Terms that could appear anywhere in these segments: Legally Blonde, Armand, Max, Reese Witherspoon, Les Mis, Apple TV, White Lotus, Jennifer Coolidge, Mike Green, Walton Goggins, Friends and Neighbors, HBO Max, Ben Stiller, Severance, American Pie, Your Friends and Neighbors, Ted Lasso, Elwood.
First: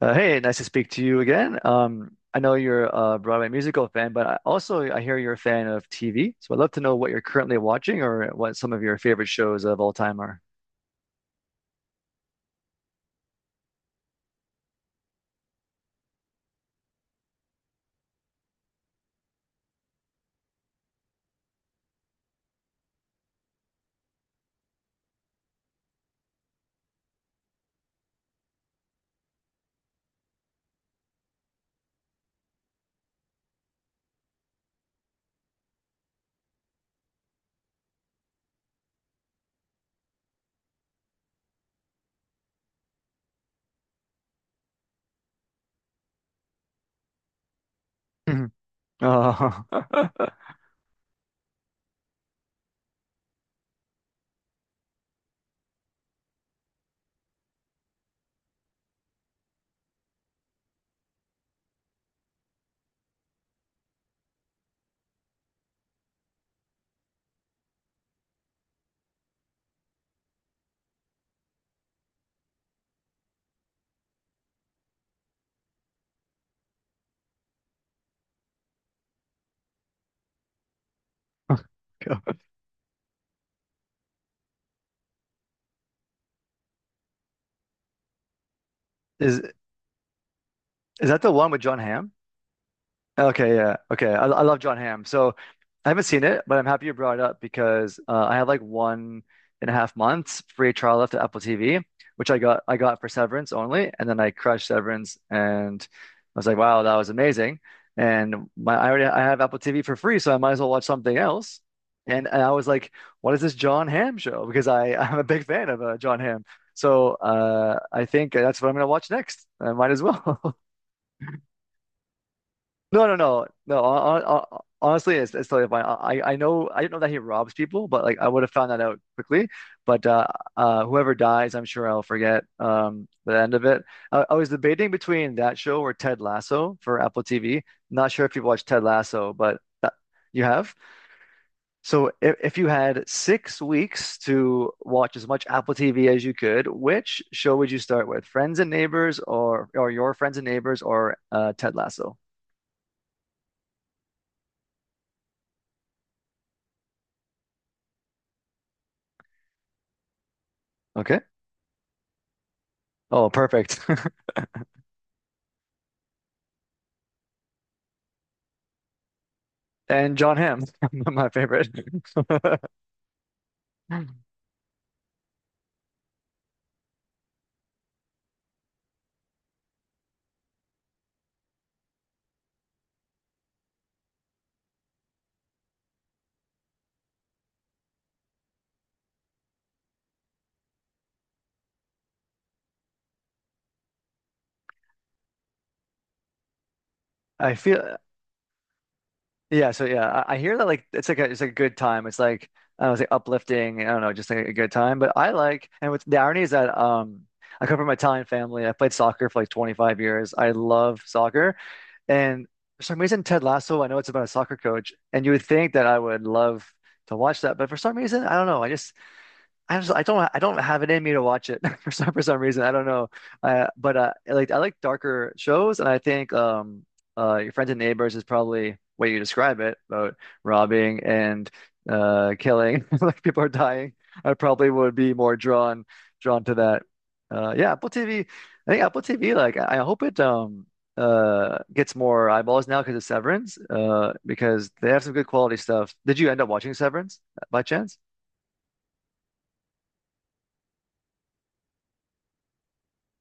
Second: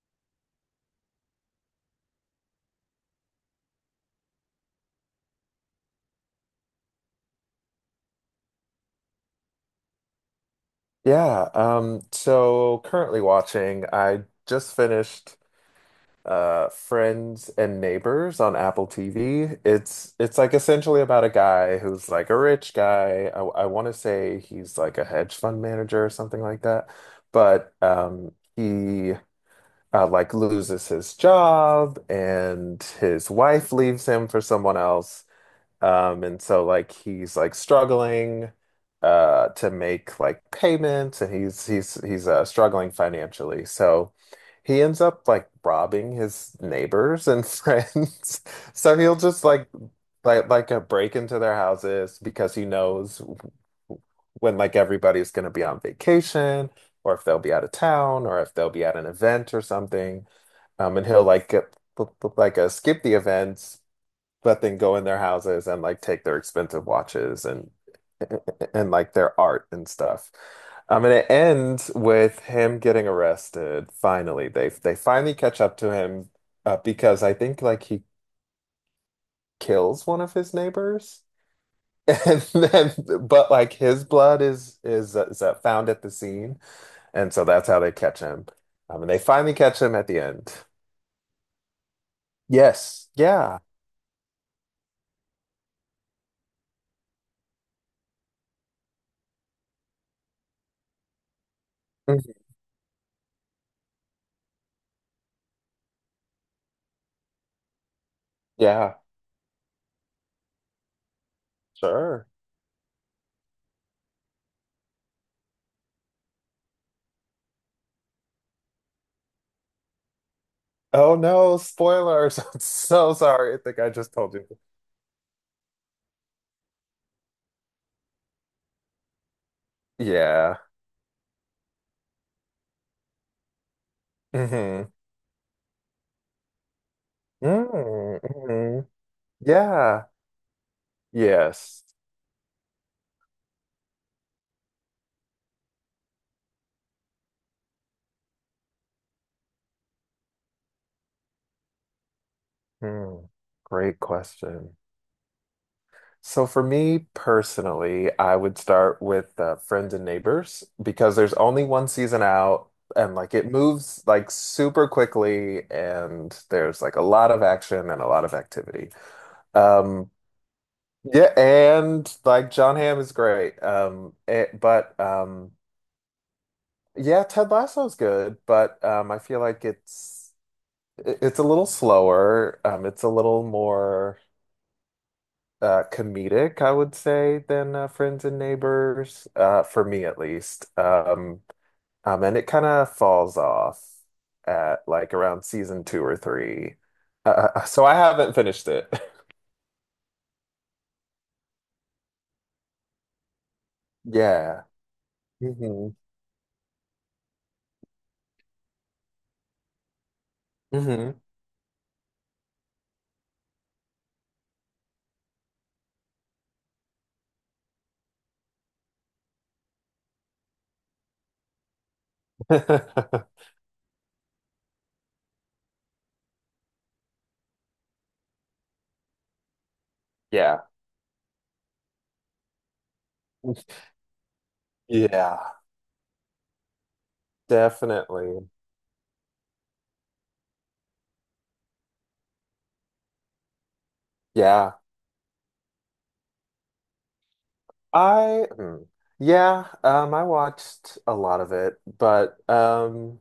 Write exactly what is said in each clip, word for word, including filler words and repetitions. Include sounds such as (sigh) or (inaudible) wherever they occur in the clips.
Uh, hey, nice to speak to you again. Um, I know you're a Broadway musical fan, but I also I hear you're a fan of T V. So I'd love to know what you're currently watching or what some of your favorite shows of all time are. Yeah, um, so currently watching, I just finished uh Friends and Neighbors on Apple T V. It's it's like essentially about a guy who's like a rich guy. I, I want to say he's like a hedge fund manager or something like that. But um he uh, like loses his job and his wife leaves him for someone else. Um, and so like he's like struggling uh to make like payments and he's he's he's uh struggling financially. So he ends up like robbing his neighbors and (laughs) friends. Mhm. So he'll just Oh, like like like uh, break into their houses because he knows when like everybody's going to be on vacation or if they'll be out of town or if they'll be at an event or something. Um, and he'll like get, like like, uh, skip the events but then go in their houses and like take their expensive watches and and like their art and stuff. Um, and it ends with him getting arrested. Finally, they they finally catch up to him uh, because I think like he kills one of his neighbors, (laughs) (laughs) and then but like his blood is is uh, is uh, found at the scene, and so that's how they catch him. Um, and they is finally catch him at the end. is that the one with John Hamm? Yes, Okay, yeah. yeah. Okay. I, I love John Hamm. So I haven't seen it, but I'm happy you brought it up because uh, I had like one and a half months free trial left at Apple T V, which Mhm. I got I got for Severance only, and then I crushed Severance and I was like, wow, that was amazing. And my I Yeah, already I have Apple T V for free, so I might as well watch something else. And, sure. and I was like, what is this John Hamm show? (laughs) Because I I'm a big fan of uh, John Hamm. So uh, I think that's what I'm gonna watch next. I might as well. (laughs) Oh no, spoilers. (laughs) I'm No, so no, no, sorry. I think no. I just hon- told hon- you. hon- Honestly, it's, it's totally fine. I, I know I don't know that he robs people, but like I would have found that out quickly. But uh, Yeah. uh, whoever dies, I'm sure I'll forget um, the end of it. I, I was debating Mm-hmm. between that show or Ted Lasso for Apple T V. Not Mm. sure if you watched Ted Mm-hmm. Lasso, but that, Yeah. you have. Yes. So if, if you had six weeks to watch as much Apple T V as you could, which show would you start with? Friends and Neighbors, or or Your Friends and Neighbors, or uh, Ted Lasso? Mm. Great question. So for me personally, I would start with uh, Friends and Neighbors because Okay. there's only one season out and Oh, like it perfect. moves (laughs) like super quickly and there's like a lot of action and a lot of activity. Um And John Hamm, (laughs) my yeah, favorite. and like John Hamm is great. Um (laughs) it, but um Yeah, Ted Lasso's good, but um, I feel like it's it- it's a little slower. Um, it's a little more uh, comedic, I would say, than uh, Friends and Neighbors, uh, for me at least. Um, um, and it kind of falls off at like around season two or three. Uh, I uh, So I feel haven't finished it. (laughs) Yeah, so yeah, I, I hear that like it's like a it's like a good time. It's like I don't know, it's like uplifting, I don't know, just like a Yeah. good time. But I like, Hmm. and with the irony is that um I come from an Italian family. I played soccer for like twenty-five years. I love Hmm. soccer. And for some reason, Ted Lasso, I know it's about a soccer coach, and you would think that I would love to watch that, but for some reason, I don't know. I just I just I don't I don't have it in me to watch it (laughs) for some for some reason I don't know, (laughs) uh, but uh, I like I like darker shows and I think um uh Your Friends and Neighbors is probably way you describe it, about Yeah. robbing and uh killing. (laughs) Like people are dying, I probably would be more Yeah, drawn drawn to that. Uh yeah, Apple T V. definitely. I think Apple T V, like I I hope it um uh gets more eyeballs now because of Severance, uh because Yeah. they have some good quality stuff. Did you end up watching Severance by chance? I hmm. Yeah, um I watched a lot of it, but um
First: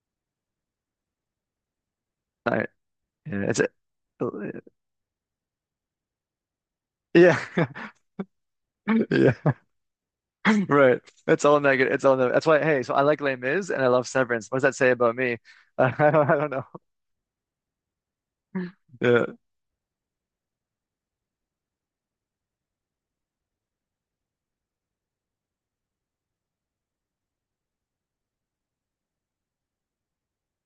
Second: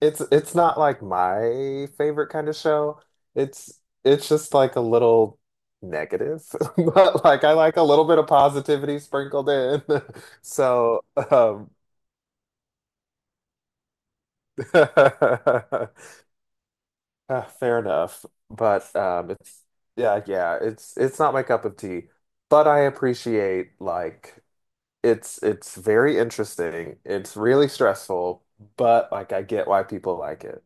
it's it's not like my favorite kind of show. Yeah, it's a, It's it's just like a little negative, (laughs) but yeah, like I like a little bit of positivity (laughs) yeah, sprinkled in. (laughs) right. So, It's all um negative. It's all negative. That's why. Hey, so I like Les Mis and I love Severance. What does (laughs) that say about me? (laughs) uh, I don't, I don't fair enough, but um know. it's yeah, yeah, it's it's not my cup of tea, but I appreciate like It's it's very interesting. It's really stressful, but like I get why people like it.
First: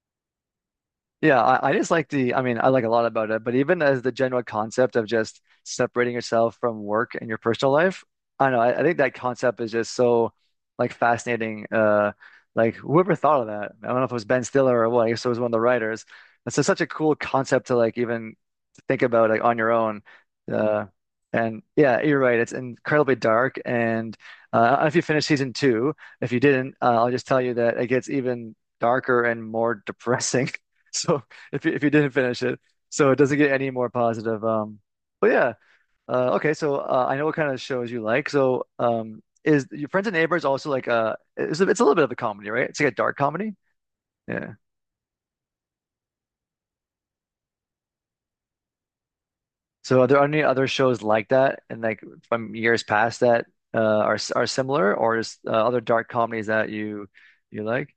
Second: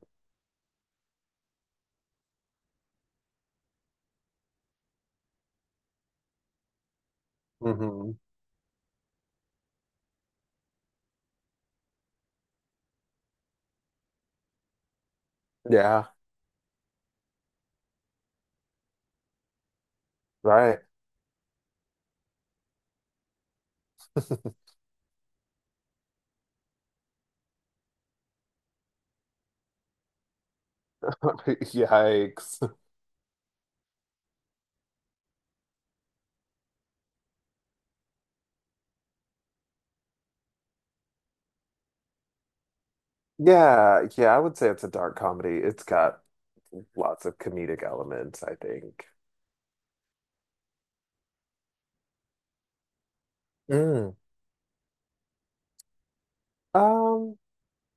Yeah, I, I just like the, I mean, I like a lot about it, but even as the general concept of just separating yourself from work and your personal life, Hmm. I don't know, I, I think that concept is just so like fascinating. Uh, like whoever thought of that? I don't know if it was Ben Stiller or what. I guess it was one of the writers. Yeah, It's just such a cool concept to like even think about like on your own. right. Uh, and yeah, you're right. It's incredibly dark. And uh, I (laughs) don't know if you finished season two, if you didn't, uh, I'll just tell you that it gets even darker and more (laughs) depressing. (laughs) So if you, if you didn't finish it, Yikes. so it doesn't get any more positive. Um, but yeah, uh, okay. So uh, I know what kind of shows you like. So um, is Your Friends and Neighbors also like uh, it's a, it's a little bit of a comedy, right? It's like a dark comedy. Yeah, yeah, I Yeah. would say it's a dark comedy. It's got lots of comedic elements, I think. So are there any other shows like that, and like from years past that uh, are Mm. s- are similar, or is uh, other dark comedies that you Um, you like?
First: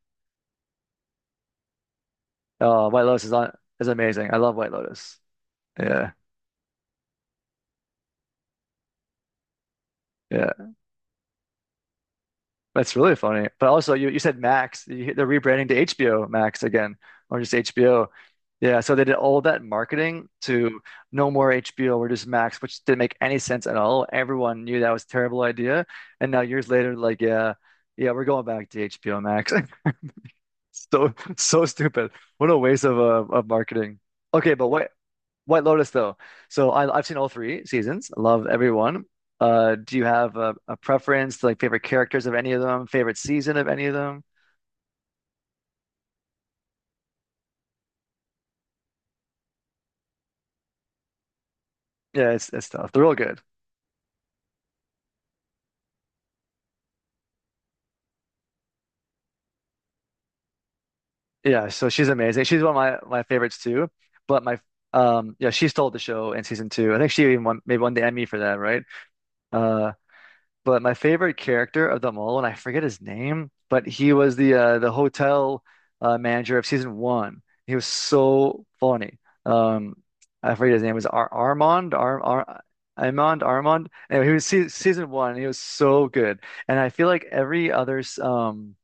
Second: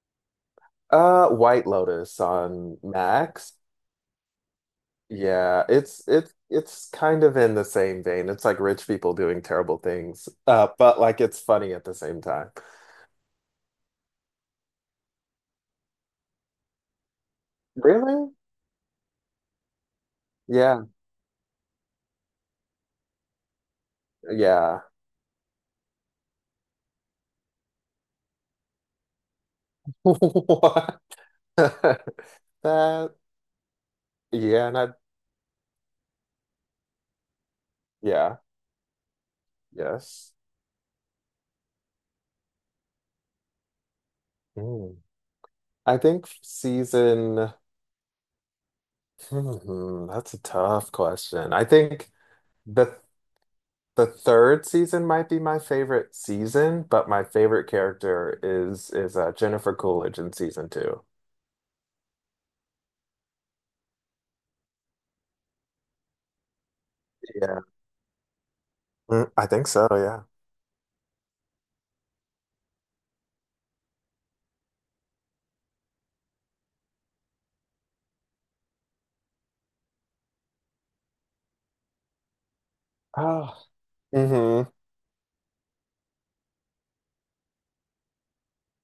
uh, White Lotus on Oh, White Lotus is on Max. is amazing. I love White Lotus. Yeah, it's Yeah. it's it's kind of in the same vein. It's like rich people doing terrible things, uh, Yeah. but like it's funny at the same time. That's really funny. But also, you, you said Max. You, they're rebranding to H B O Max again, or just H B O. Really? Yeah, so they did all that marketing to Yeah. no more H B O, we're just Max, which didn't make any sense at all. Everyone knew Yeah. that was a terrible idea. And now years later, like, yeah, yeah, we're going back to H B O Max. (laughs) (laughs) What? So so stupid. What a (laughs) waste of That, uh, of marketing. Okay, but yeah, and I, what White Lotus though. So I, I've seen all three seasons. yeah, Love everyone. Uh, do you yes. have a, a preference, like favorite characters of any of them, favorite season of any of them? Hmm. I think season, hmm, that's a tough question. I think Yeah, it's it's tough. the They're all good. the third season might be my favorite season, but my favorite character is is uh, Jennifer Coolidge in season two. Yeah, so she's amazing. She's one of my my favorites too. But my um yeah, she stole the show in season two. I think she even won, Yeah. maybe won the Emmy for that, right? Mm, I think so, Uh yeah. But my favorite character of them all, and I forget his name, but he was the uh, the hotel uh, manager of season one. He was so funny. Um, I forget his name. It was Ar Armand, Ar Ar Armand, Oh. Armand. Anyway, he was se Mm-hmm. season one. And he was so good, and I feel like every other um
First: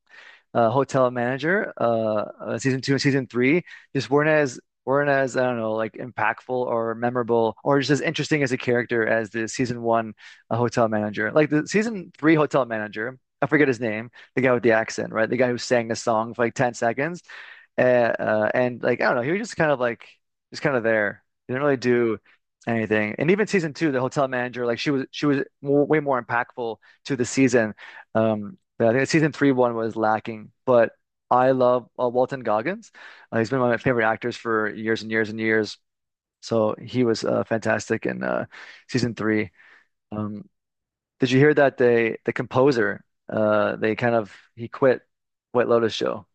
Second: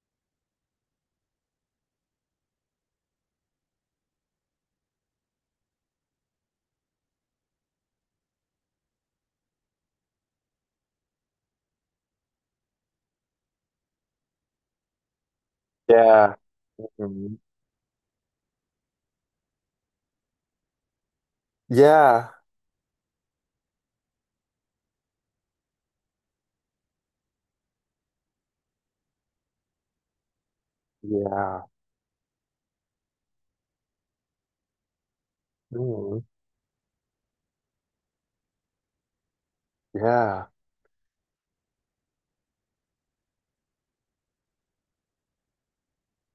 uh, Hotel Manager, uh, uh, season two and season three, just weren't as weren't as I don't know, like impactful or memorable or just as interesting as a character as the season one uh, Hotel Manager. Like the season three Hotel Manager, I forget his name, the guy with the accent, right? The guy who sang the song Yeah. for like ten seconds. Mhm. Uh, uh, and like I don't know, he was just kind of like just kind of there. He didn't really do Yeah. anything. And even season two, the hotel manager, like she was she was more, way more impactful to the season. Um, but I think season three one was lacking. But I Yeah. love uh, Walton Goggins. Uh, he's been one of my favorite actors for years and years and years. Mhm. So he was uh, fantastic in uh, season three. Yeah. Um, did you hear that they the composer, uh, they kind of he quit White Lotus show?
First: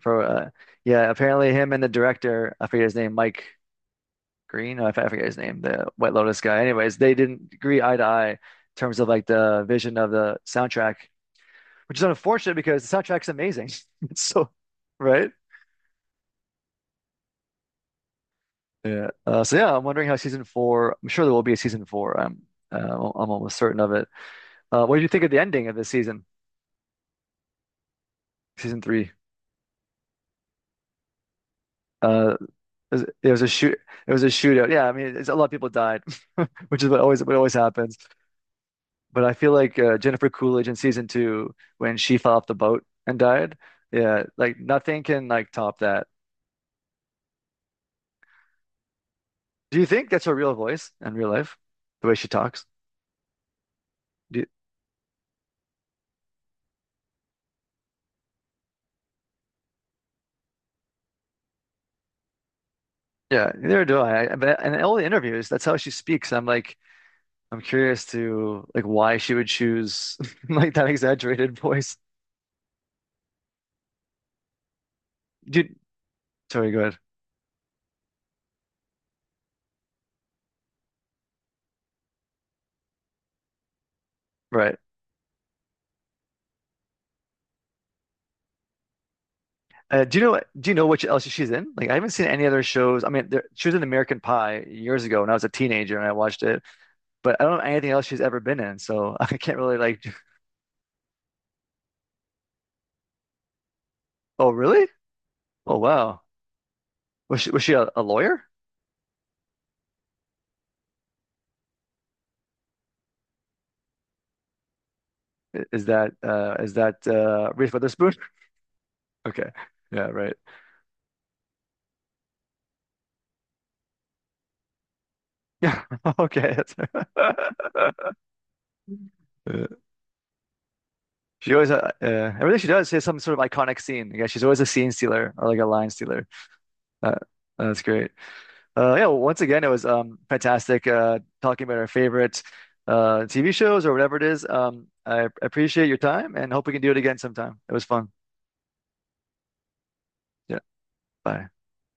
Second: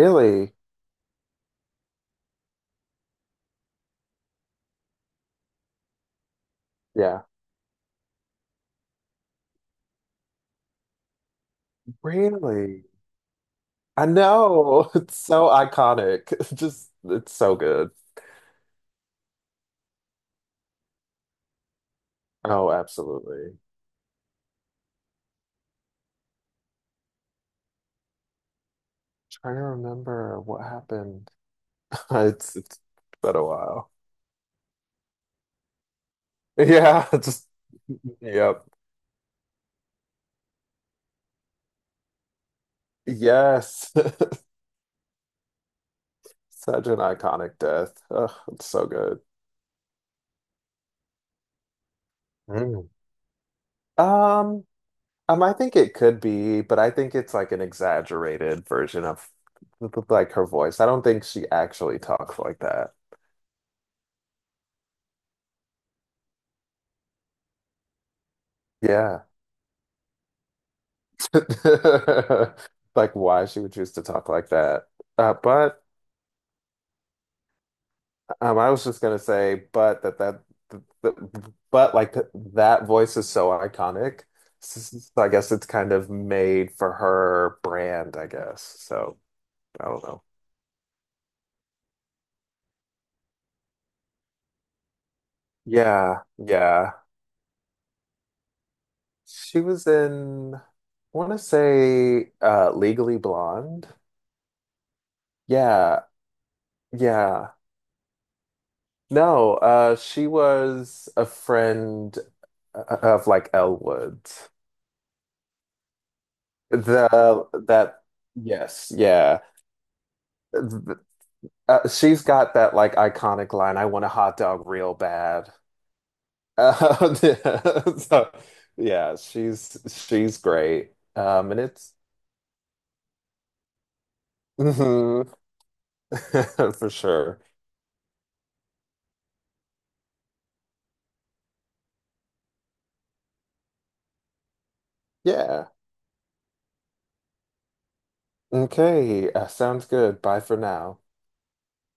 Pro, uh, yeah, apparently him and the director, I forget his name, Mike Green, I forget his name, the White Lotus guy. Anyways, they Yeah. didn't agree eye to eye in terms of like the vision of the soundtrack, which is unfortunate Really? because the soundtrack's amazing. (laughs) I It's so know. (laughs) It's right. so iconic. (laughs) It's just, it's so good. Yeah. Uh, so yeah, I'm wondering how season four. I'm sure there will be a season four. I'm Oh, uh, I'm almost absolutely. certain of it. Uh, what did you think of the ending of this season, season three? Trying to remember what happened. (laughs) Uh, It's it's it was it been was a a shoot. while. It was a shootout. Yeah, I mean, it's, a lot of people died, (laughs) which is what Yeah, always (laughs) what just always happens. yep. But I feel like uh, Jennifer Coolidge in season two, when she fell off the boat and died, Yes. yeah, (laughs) like nothing can like top that. Such an iconic death. Ugh, it's so good. Do you think that's her real voice in real life, the way she talks? Mm. Do you- Um, um, I think it could be, but I think it's like an exaggerated version of like her voice. I don't think she actually talks like that. yeah, neither do I. I but in all the interviews, that's how she speaks. I'm like, I'm curious to like why Yeah. she would choose (laughs) like that exaggerated voice. (laughs) Like why she would choose to talk like that. Uh, Do you, But sorry, go ahead. um, I was just gonna say, but that that, th- th- but like th that voice is so iconic. Right. S- s- So I guess it's kind of made for her brand, I guess. So I don't Uh, do know. you know do you know what else she's in? Like I haven't seen any other shows. I mean, there, she was in American Pie years ago when I was a teenager and I Yeah, watched it, yeah. but I don't know anything else she's ever been in, so (laughs) I can't She really was like. (laughs) in, I want to say, uh, Legally Blonde. Oh, really? Oh, Yeah, wow. Was she yeah. was she a, a lawyer? No, uh, she was a friend uh, uh, of like Elwood. I- Is that uh is that The uh Reese that Witherspoon? (laughs) yes, yeah. Okay, yeah, right. Th- Uh, she's got that like iconic line, "I want a hot dog real bad." Yeah, (laughs) okay. That's... Uh, (laughs) (laughs) yeah, so, yeah, Uh, she's she's great. Um, She And always uh, it's uh, everything she does, she has some sort of iconic scene. Yeah, she's always a scene mhm, stealer or like a line stealer. (laughs) for Uh, sure. uh, that's great. Uh, yeah, well, once again, it was um fantastic uh talking about our favorite uh T V shows or whatever it is. Um, I Yeah. appreciate your time and hope we can do it again sometime. It was fun. Okay. Uh, sounds good. Bye for Yeah. now. Bye.